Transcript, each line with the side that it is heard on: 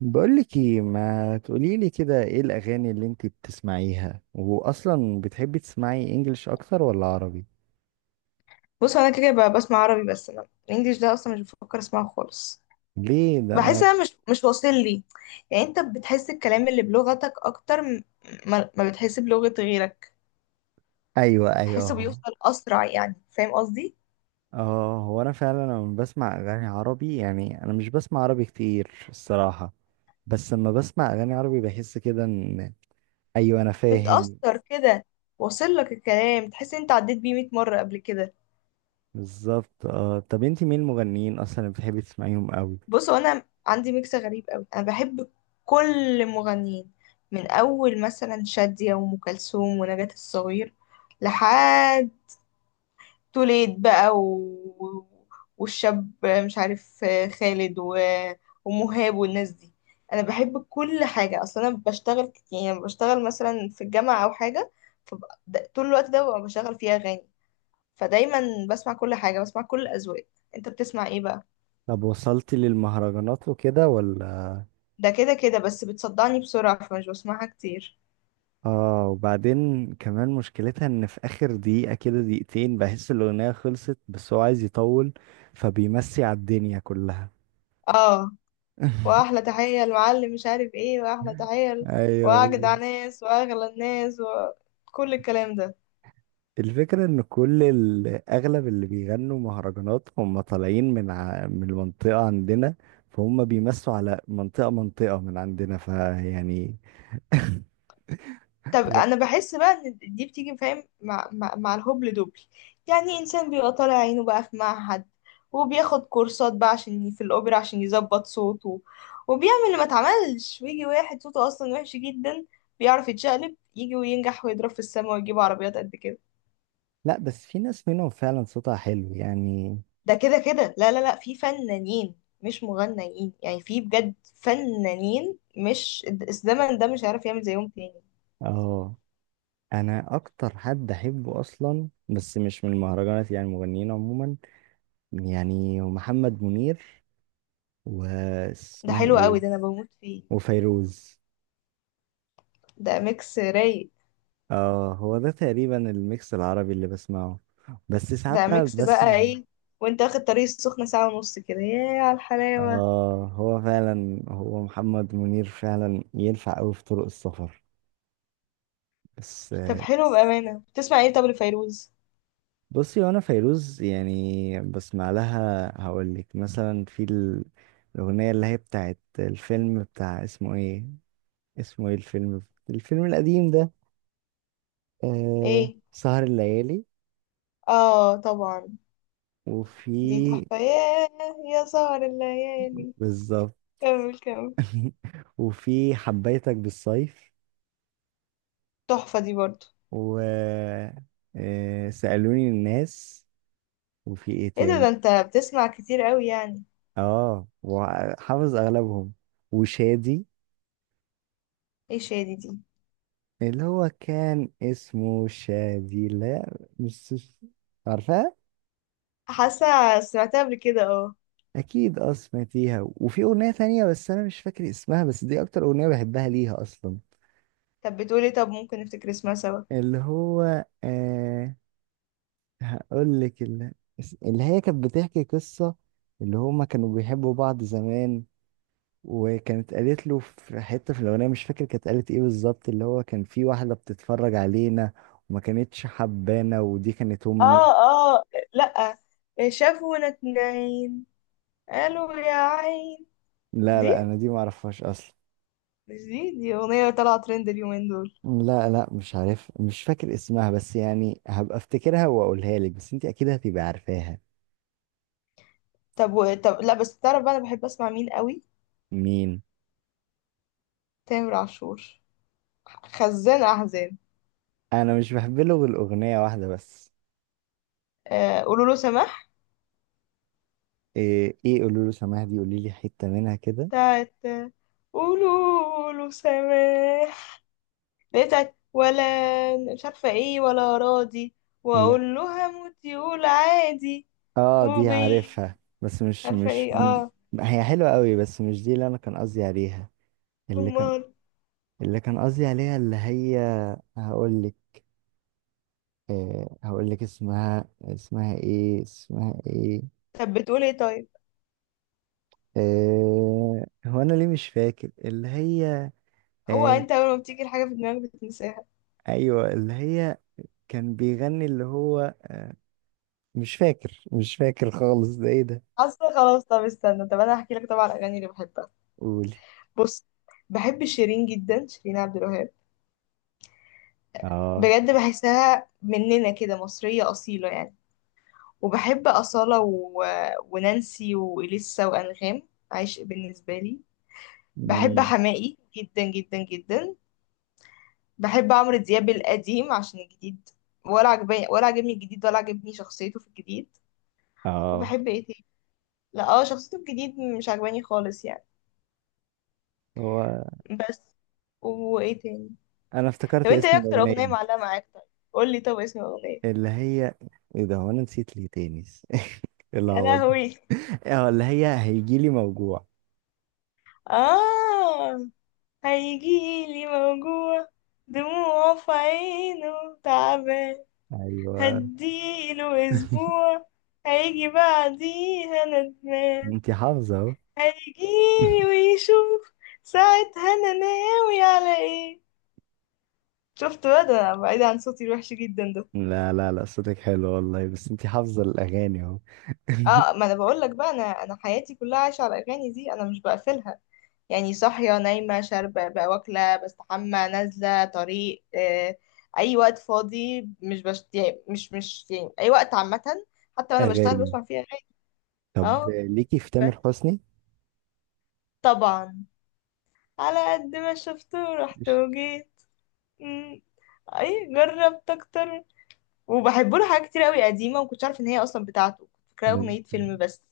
right: بقولك ايه، ما تقوليلي كده، ايه الاغاني اللي انتي بتسمعيها، واصلا بتحبي تسمعي انجلش اكتر ولا عربي؟
left: بص، انا كده بسمع عربي. بس انا الانجليش ده اصلا مش بفكر اسمعه خالص.
right: ليه؟ ده
left: بحس
right: انا.
left: انا مش واصل لي. يعني انت بتحس الكلام اللي بلغتك اكتر ما بتحس بلغة غيرك؟
right: ايوه، ايوه،
left: بحسه
right: اهو.
left: بيوصل اسرع، يعني فاهم قصدي؟
right: اه، هو انا فعلا لما بسمع اغاني عربي، يعني انا مش بسمع عربي كتير الصراحه. بس لما بسمع اغاني عربي بحس كده ان... ايوه، انا فاهم.
left: بتأثر كده. واصل لك الكلام، تحس انت عديت بيه 100 مرة قبل كده.
right: بالظبط. اه، طب انتي مين المغنيين اصلا اللي بتحبي تسمعيهم قوي؟
left: بص، هو انا عندي ميكس غريب قوي. انا بحب كل المغنيين، من اول مثلا شادية وام كلثوم ونجاة الصغير لحد توليد بقى والشاب مش عارف خالد ومهاب والناس دي. انا بحب كل حاجه. اصلا انا بشتغل يعني بشتغل مثلا في الجامعه او حاجه، طول الوقت ده ببقى بشغل فيها اغاني. فدايما بسمع كل حاجه، بسمع كل الاذواق. انت بتسمع ايه بقى؟
right: طب، وصلتي للمهرجانات وكده ولا؟
left: ده كده كده بس بتصدعني بسرعه، فمش بسمعها كتير.
right: اه، وبعدين كمان مشكلتها ان في اخر دقيقة كده، دقيقتين، بحس الاغنية خلصت بس هو عايز يطول. فبيمسي على الدنيا كلها.
left: اه. واحلى تحيه المعلم، مش عارف ايه، واحلى تحيه
right: ايوه،
left: واجدع
right: بالظبط.
left: ناس واغلى الناس وكل الكلام ده.
right: الفكرة ان اغلب اللي بيغنوا مهرجانات هم طالعين من المنطقة عندنا. فهم بيمسوا على منطقة منطقة من عندنا فيعني...
left: طب
right: و...
left: انا بحس بقى ان دي بتيجي فاهم مع الهبل دبل. يعني انسان بيبقى طالع عينه بقى في معهد، وبياخد كورسات بقى عشان في الاوبرا عشان يظبط صوته، وبيعمل اللي ما اتعملش، ويجي واحد صوته اصلا وحش جدا بيعرف يتشقلب، يجي وينجح ويضرب في السما ويجيب عربيات قد كده.
right: لا، بس في ناس منهم فعلا صوتها حلو يعني.
left: ده كده كده لا لا لا، في فنانين مش مغنيين. يعني في بجد فنانين مش الزمن ده مش عارف يعمل زيهم تاني.
right: اه، انا اكتر حد احبه اصلا، بس مش من المهرجانات، يعني المغنيين عموما. يعني محمد منير.
left: ده
right: واسمها
left: حلو
right: ايه...
left: قوي، ده انا بموت فيه.
right: وفيروز.
left: ده ميكس رايق.
right: اه، هو ده تقريبا الميكس العربي اللي بسمعه. بس ساعات
left: بقى
right: بقى
left: ميكس بقى
right: بسمع...
left: ايه؟ وانت واخد طريق السخنة ساعة ونص كده، ياه على الحلاوة.
right: اه، هو فعلا هو محمد منير فعلا ينفع قوي في طرق السفر. بس.
left: طب حلو، بأمانة بتسمع ايه طب لفيروز؟
right: بصي، وانا فيروز يعني بسمع لها. هقول لك مثلا الاغنيه اللي هي بتاعت الفيلم بتاع اسمه ايه. اسمه ايه الفيلم؟ الفيلم القديم ده. آه،
left: ايه.
right: سهر الليالي.
left: اه طبعا.
right: وفي...
left: دي تحفة، ياه. يا سهر الليالي.
right: بالظبط.
left: كمل كمل.
right: وفي حبيتك بالصيف.
left: تحفة دي برضو.
right: و... آه، سألوني الناس. وفي ايه
left: ايه ده،
right: تاني؟
left: انت بتسمع كتير قوي يعني؟
right: اه، وحافظ اغلبهم. وشادي.
left: ايه شادي دي؟
right: اللي هو كان اسمه شادي. لا، مش عارفها؟
left: حاسة سمعتها قبل كده، اه.
right: اكيد، اه، سمعتيها. وفي اغنية تانية بس انا مش فاكر اسمها، بس دي اكتر اغنية بحبها ليها اصلا.
left: طب بتقولي طب ممكن نفتكر اسمها سوا.
right: اللي هو، هقول لك. اللي هي كانت بتحكي قصة. اللي هما كانوا بيحبوا بعض زمان. وكانت قالت له في حتة في الأغنية، مش فاكر كانت قالت ايه بالظبط. اللي هو كان في واحدة بتتفرج علينا، وما كانتش حبانا ودي كانت أمي.
left: اه اه. لأ، شافونا اتنين قالوا يا عين.
right: لا، لا،
left: دي،
right: أنا دي معرفهاش أصلا.
left: مش دي اغنية طالعة ترند اليومين دول.
right: لا، لا، مش عارف، مش فاكر اسمها، بس يعني هبقى افتكرها واقولها لك، بس انت اكيد هتبقى عارفاها.
left: طب طب لا، بس تعرف بقى انا بحب اسمع مين قوي؟
right: مين؟
left: تامر عاشور، خزان احزان.
right: انا مش بحب له غير اغنيه واحده بس.
left: قولوا له سماح.
right: ايه، ايه، قولوا له سماح دي، قولي لي حتة منها كده.
left: بتاعت قولوا له سماح اللي هي بتاعت ولا، مش عارفة ايه، ولا راضي،
right: لا.
left: واقول له هموت يقول عادي.
right: اه، دي
left: وبي،
right: عارفها بس مش
left: عارفة
right: مش
left: ايه،
right: مم.
left: اه.
right: هي حلوة قوي، بس مش دي اللي انا كان قصدي عليها. اللي كان...
left: امال.
right: اللي كان قصدي عليها، اللي هي... هقول لك. هقول لك اسمها. اسمها ايه؟ اسمها ايه؟
left: طب بتقول ايه طيب؟
right: هو انا ليه مش فاكر؟ اللي هي...
left: هو
right: آه...
left: انت اول ما بتيجي الحاجة في دماغك بتنساها.
right: ايوه، اللي هي... كان بيغني، اللي هو... مش فاكر خالص. ده ايه ده؟
left: اصلا خلاص، طب استنى، طب انا هحكي لك طبعا الاغاني اللي بحبها.
right: قولي.
left: بص، بحب شيرين جدا، شيرين عبد الوهاب.
right: اه،
left: بجد بحسها مننا كده، مصرية أصيلة يعني. وبحب أصالة ونانسي وإليسا وأنغام. عشق بالنسبة لي. بحب
right: مم.
left: حماقي جدا جدا جدا. بحب عمرو دياب القديم عشان الجديد ولا عجبني. الجديد ولا عجبني شخصيته في الجديد.
right: اه،
left: وبحب ايه تاني؟ لا، اه، شخصيته الجديد مش عجباني خالص يعني.
right: هو
left: بس. وايه تاني؟
right: انا
left: طب
right: افتكرت
left: انت ايه
right: اسم
left: اكتر اغنية
right: الاغنيه.
left: معلقة معاك طيب؟ قولي طب اسم الاغنية.
right: اللي هي... ايه ده، هو انا نسيت ليه تاني؟ إيه
left: يا
right: العبط ده؟
left: لهوي.
right: اه، اللي هي هيجيلي موجوع.
left: آه هيجيلي موجوع، دموعه في عينه تعبان،
right: ايوه.
left: هديله أسبوع، هيجي بعديها ندمان.
right: انتي حافظه اهو.
left: هيجيلي ويشوف ساعتها أنا ناوي على إيه. شفت بقى، ده أنا بعيد عن صوتي الوحش جدا ده.
right: لا، لا، لا، صوتك حلو والله، بس انتي حافظه الاغاني اهو.
left: اه، ما انا بقول لك بقى، انا حياتي كلها عايشه على الاغاني دي، انا مش بقفلها. يعني صاحية، نايمة، شاربة بقى، واكلة، بستحمى، نازلة طريق، أي وقت فاضي، مش بشت... يعني مش يعني أي وقت عامة. حتى وأنا بشتغل
right: اغاني.
left: بسمع فيها أغاني.
right: طب،
left: اه،
right: ليكي في
left: بس
right: تامر حسني؟
left: طبعا على قد ما شفت ورحت
right: مش-
left: وجيت. مم. أي جربت أكتر. وبحبه له حاجات كتير أوي قديمة، ومكنتش عارفة إن هي أصلا بتاعته، كنت فاكراها
right: ده
left: أغنية فيلم بس.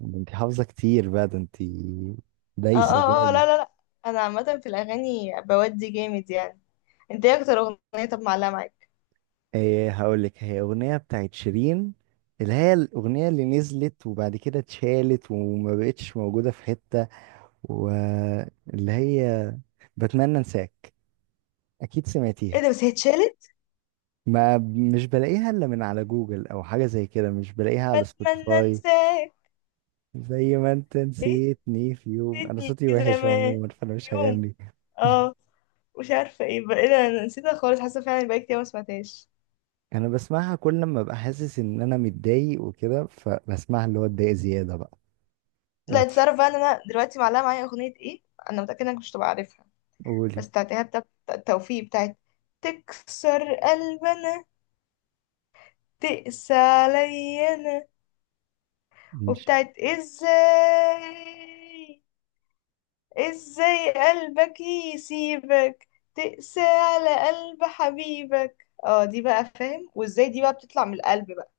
right: ده انتي حافظه كتير بقى، ده انتي...
left: اه
right: دايسه
left: اه اه،
right: جامد.
left: لا لا لا. أنا عامة في الأغاني بودي جامد يعني. انت ايه أكتر أغنية طب معلقة معاك؟
right: ايه، هقول لك هي اغنيه بتاعت شيرين. اللي هي الاغنيه اللي نزلت وبعد كده اتشالت وما بقتش موجوده في حته. واللي هي... بتمنى انساك. اكيد
left: ايه
right: سمعتيها.
left: ده، بس هي اتشالت؟
right: ما مش بلاقيها الا من على جوجل او حاجه زي كده، مش بلاقيها على
left: بتمنى
right: سبوتيفاي.
left: انساك.
right: زي ما انت
left: ايه،
right: نسيتني في يوم. انا
left: نسيتني
right: صوتي وحش
left: زمان
right: عموما فانا
left: في
right: مش
left: يوم.
right: هغني.
left: اه. مش عارفه ايه بقى، ايه ده، انا نسيتها خالص، حاسه فعلا بقى كتير ما سمعتهاش.
right: انا بسمعها كل لما ابقى حاسس ان انا متضايق وكده، فبسمعها اللي هو اتضايق زياده بقى.
left: لا، انت
right: وتف-
left: تعرف بقى ان انا دلوقتي معلقه معايا اغنيه ايه؟ انا متاكده انك مش هتبقى عارفها.
right: قولي
left: بس بتاعتها، بتاعت التوفيق، بتاعت تكسر قلبنا، تقسى علينا، وبتاعت ازاي ازاي قلبك يسيبك تقسى على قلب حبيبك، اه دي بقى فاهم، وازاي دي بقى بتطلع من القلب بقى.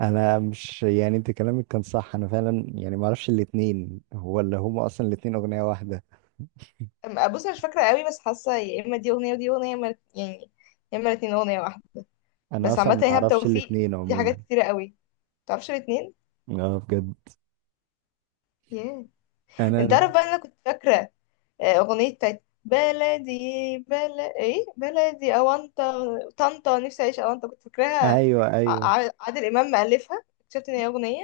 right: انا مش، يعني انت كلامك كان صح، انا فعلا يعني ما اعرفش الاتنين. هو اللي هم اصلا الاتنين اغنية واحدة؟
left: بص انا مش فاكره قوي، بس حاسه يا اما دي اغنيه ودي اغنيه، يا اما يعني يا اما الاثنين اغنيه واحده.
right: انا
left: بس
right: اصلا
left: عامه
right: ما
left: ايهاب
right: اعرفش
left: توفيق
right: الاتنين
left: دي حاجات
right: عموما.
left: كتيره قوي، متعرفش الاثنين؟
right: اه، بجد.
left: ياه. انت
right: انا...
left: عارف بقى إن انا كنت فاكره اغنيه بتاعت بلدي، بلد ايه، بلدي اوانطه، طنطا نفسي اعيش اوانطه، كنت فاكراها
right: ايوه، ايوه.
left: ع- عادل امام مألفها، اكتشفت ان هي اغنيه.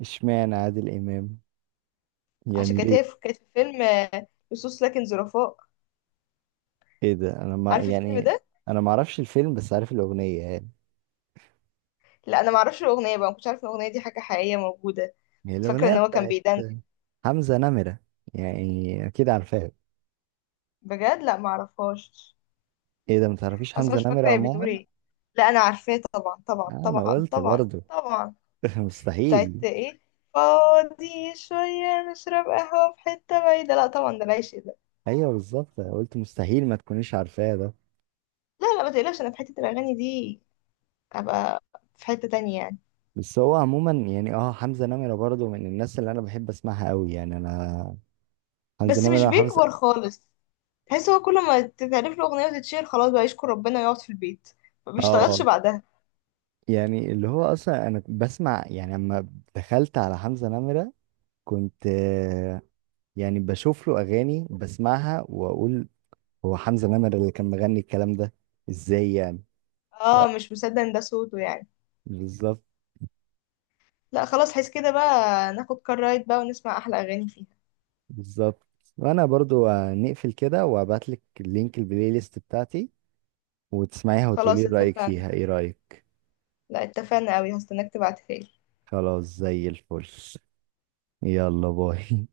right: اشمعنى عادل امام؟
left: عشان
right: يعني
left: كانت
right: ليه؟
left: هي كانت في فيلم لصوص لكن ظرفاء.
right: ايه ده، انا ما،
left: عارف الفيلم
right: يعني...
left: ده؟
right: انا ما اعرفش الفيلم بس عارف الاغنية يعني.
left: لا، انا ما اعرفش الاغنيه بقى، ما كنتش عارف ان الاغنيه دي حاجه حقيقيه موجوده.
right: هي
left: كنت فاكره
right: الاغنية
left: ان هو كان
right: بتاعت...
left: بيدندن.
right: حمزة نمرة. يعني اكيد عارفاها.
left: بجد؟ لا، ما اعرفهاش.
right: ايه ده، ما تعرفيش
left: اصلا
right: حمزة
left: مش
right: نمرة
left: فاكره هي بتقول
right: عموما؟
left: ايه. لا، انا عارفاه طبعا طبعا
right: آه، انا
left: طبعا
right: قلت
left: طبعا
right: برضو.
left: طبعا. بتاعت
right: مستحيل.
left: ايه؟ فاضي شويه نشرب قهوه في حته بعيده، لا طبعا ده العيش ده.
right: ايوه، بالظبط، أنا قلت مستحيل ما تكونيش عارفاه ده.
left: لا لا، ما تقلقش، انا في حته الاغاني دي ابقى في حته تانية يعني.
right: بس هو عموما يعني، حمزة نمرة برضه من الناس اللي انا بحب اسمعها قوي، يعني انا... حمزة
left: بس مش
right: نمرة حافظ.
left: بيكبر خالص. تحس هو كل ما تتعرف له أغنية وتتشير، خلاص بقى يشكر ربنا ويقعد في البيت، ما بيشتغلش
right: اه،
left: بعدها.
right: يعني اللي هو اصلا انا بسمع، يعني اما دخلت على حمزة نمرة كنت، يعني بشوف له اغاني بسمعها واقول، هو حمزة نمرة اللي كان مغني الكلام ده؟ ازاي يعني. ف-
left: اه، مش مصدق ان ده صوته يعني.
right: بالظبط
left: لا خلاص، حس كده بقى، ناخد كار رايد بقى ونسمع أحلى أغاني فيها.
right: بالظبط. وانا برضو، نقفل كده وابعت لك لينك البلاي ليست بتاعتي، وتسمعيها وتقولي
left: خلاص،
right: رأيك
left: اتفقنا.
right: فيها. ايه رأيك؟
left: لا اتفقنا قوي، هستناك تبعتها لي.
right: خلاص، زي الفل. يلا، باي.